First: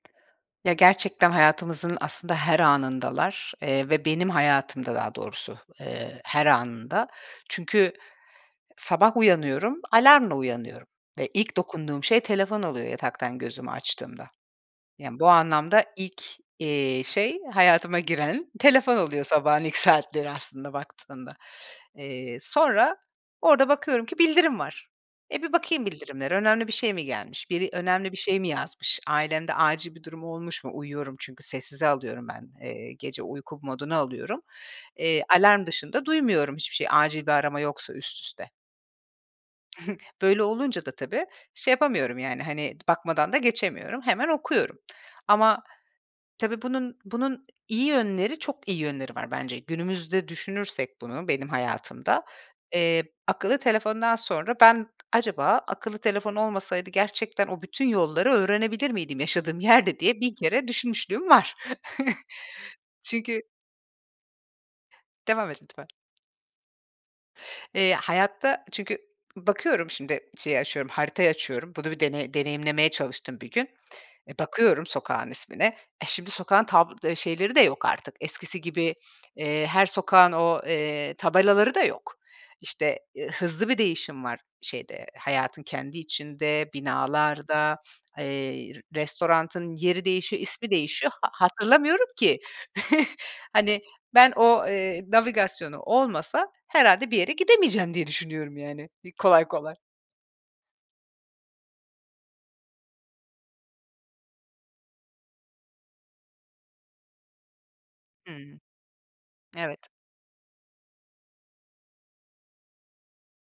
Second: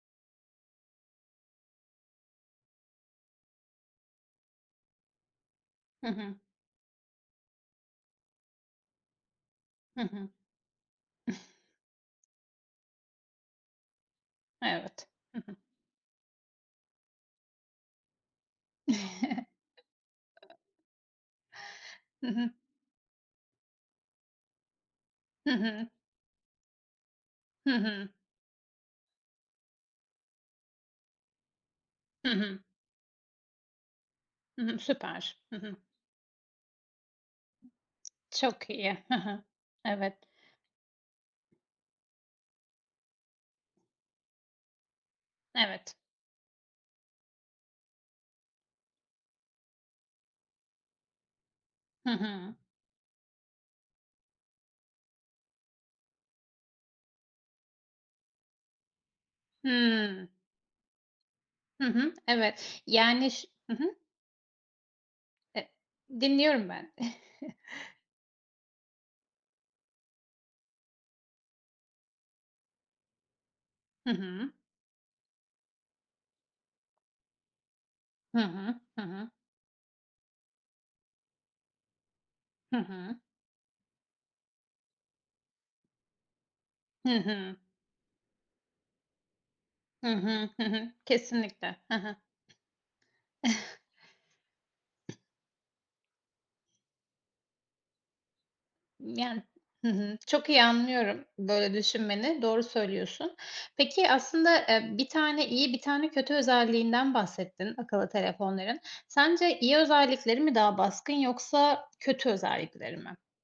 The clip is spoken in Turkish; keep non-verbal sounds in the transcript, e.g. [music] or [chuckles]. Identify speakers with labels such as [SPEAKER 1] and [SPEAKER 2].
[SPEAKER 1] Ya, gerçekten hayatımızın aslında her anındalar, eee, ve benim hayatımda daha doğrusu,
[SPEAKER 2] Hı
[SPEAKER 1] eee,
[SPEAKER 2] hı.
[SPEAKER 1] her anında. Çünkü sabah uyanıyorum,
[SPEAKER 2] Hı hı.
[SPEAKER 1] alarmla uyanıyorum ve ilk dokunduğum şey telefon oluyor yataktan gözümü açtığımda.
[SPEAKER 2] Evet.
[SPEAKER 1] Yani, bu
[SPEAKER 2] Hı hı.
[SPEAKER 1] anlamda ilk, eee, şey hayatıma giren telefon oluyor sabahın ilk saatleri
[SPEAKER 2] [chuckles]
[SPEAKER 1] aslında baktığında.
[SPEAKER 2] Hı
[SPEAKER 1] Eee,
[SPEAKER 2] hı.
[SPEAKER 1] sonra orada bakıyorum ki bildirim var. E,
[SPEAKER 2] Hı
[SPEAKER 1] bir bakayım
[SPEAKER 2] hı.
[SPEAKER 1] bildirimlere. Önemli bir şey mi gelmiş? Biri,
[SPEAKER 2] Hı hı.
[SPEAKER 1] önemli bir şey mi yazmış? Ailemde acil bir durum olmuş mu? Uyuyorum çünkü, sessize alıyorum
[SPEAKER 2] Hı
[SPEAKER 1] ben.
[SPEAKER 2] hı.
[SPEAKER 1] Eee, gece uyku moduna alıyorum.
[SPEAKER 2] Hı hı.
[SPEAKER 1] Eee,
[SPEAKER 2] Süper. Hı
[SPEAKER 1] alarm
[SPEAKER 2] hı.
[SPEAKER 1] dışında duymuyorum hiçbir şey acil bir arama yoksa üst üste.
[SPEAKER 2] Çok iyi. He he.
[SPEAKER 1] [chuckles]
[SPEAKER 2] Evet.
[SPEAKER 1] Böyle olunca da tabii, şey yapamıyorum, yani, hani, d bakmadan da geçemiyorum. Hemen okuyorum. Ama,
[SPEAKER 2] Evet.
[SPEAKER 1] tabii, bunun bunun iyi yönleri, çok iyi yönleri var bence. Günümüzde düşünürsek bunu benim
[SPEAKER 2] Hı
[SPEAKER 1] hayatımda,
[SPEAKER 2] hı.
[SPEAKER 1] eee, akıllı telefondan sonra ben acaba akıllı telefon olmasaydı gerçekten o bütün yolları öğrenebilir miydim yaşadığım yerde diye
[SPEAKER 2] Hımm.
[SPEAKER 1] bin kere düşünmüşlüğüm var.
[SPEAKER 2] Hı hı. Evet,
[SPEAKER 1] [chuckles]
[SPEAKER 2] yani
[SPEAKER 1] Çünkü
[SPEAKER 2] ş hı hı.
[SPEAKER 1] Devam et
[SPEAKER 2] E
[SPEAKER 1] lütfen.
[SPEAKER 2] dinliyorum ben. [chuckles]
[SPEAKER 1] Eee, hayatta çünkü bakıyorum şimdi, şeyi açıyorum, haritayı açıyorum. Bunu bir dene deneyimlemeye çalıştım bir gün.
[SPEAKER 2] Hı
[SPEAKER 1] E,
[SPEAKER 2] hı.
[SPEAKER 1] bakıyorum sokağın ismine. E, şimdi sokağın tab eee, şeyleri de yok artık
[SPEAKER 2] Hı
[SPEAKER 1] eskisi
[SPEAKER 2] hı.
[SPEAKER 1] gibi,
[SPEAKER 2] Hı hı.
[SPEAKER 1] eee, her sokağın o, eee, tabelaları da yok.
[SPEAKER 2] Hı
[SPEAKER 1] İşte,
[SPEAKER 2] hı.
[SPEAKER 1] ııı, hızlı bir değişim var şeyde, hayatın kendi içinde,
[SPEAKER 2] Hı hı.
[SPEAKER 1] binalarda, eee, restoranın yeri
[SPEAKER 2] Hı
[SPEAKER 1] değişiyor,
[SPEAKER 2] hı. Hı
[SPEAKER 1] ismi
[SPEAKER 2] hı.
[SPEAKER 1] değişiyor. Ha
[SPEAKER 2] Kesinlikle. Ha
[SPEAKER 1] hatırlamıyorum
[SPEAKER 2] ha.
[SPEAKER 1] ki. [chuckles] Hani, ben o, eee, navigasyonu olmasa herhâlde bir yere gidemeyeceğim diye düşünüyorum, yani, iii,
[SPEAKER 2] Imm, yani.
[SPEAKER 1] kolay kolay.
[SPEAKER 2] Hı hı. Çok iyi anlıyorum böyle düşünmeni, doğru söylüyorsun. Peki, aslında, eee, bir tane iyi, bir tane kötü özelliğinden bahsettin, akıllı
[SPEAKER 1] Hımm.
[SPEAKER 2] telefonların. Sence iyi
[SPEAKER 1] Evet.
[SPEAKER 2] özellikleri mi daha baskın yoksa kötü özellikleri mi?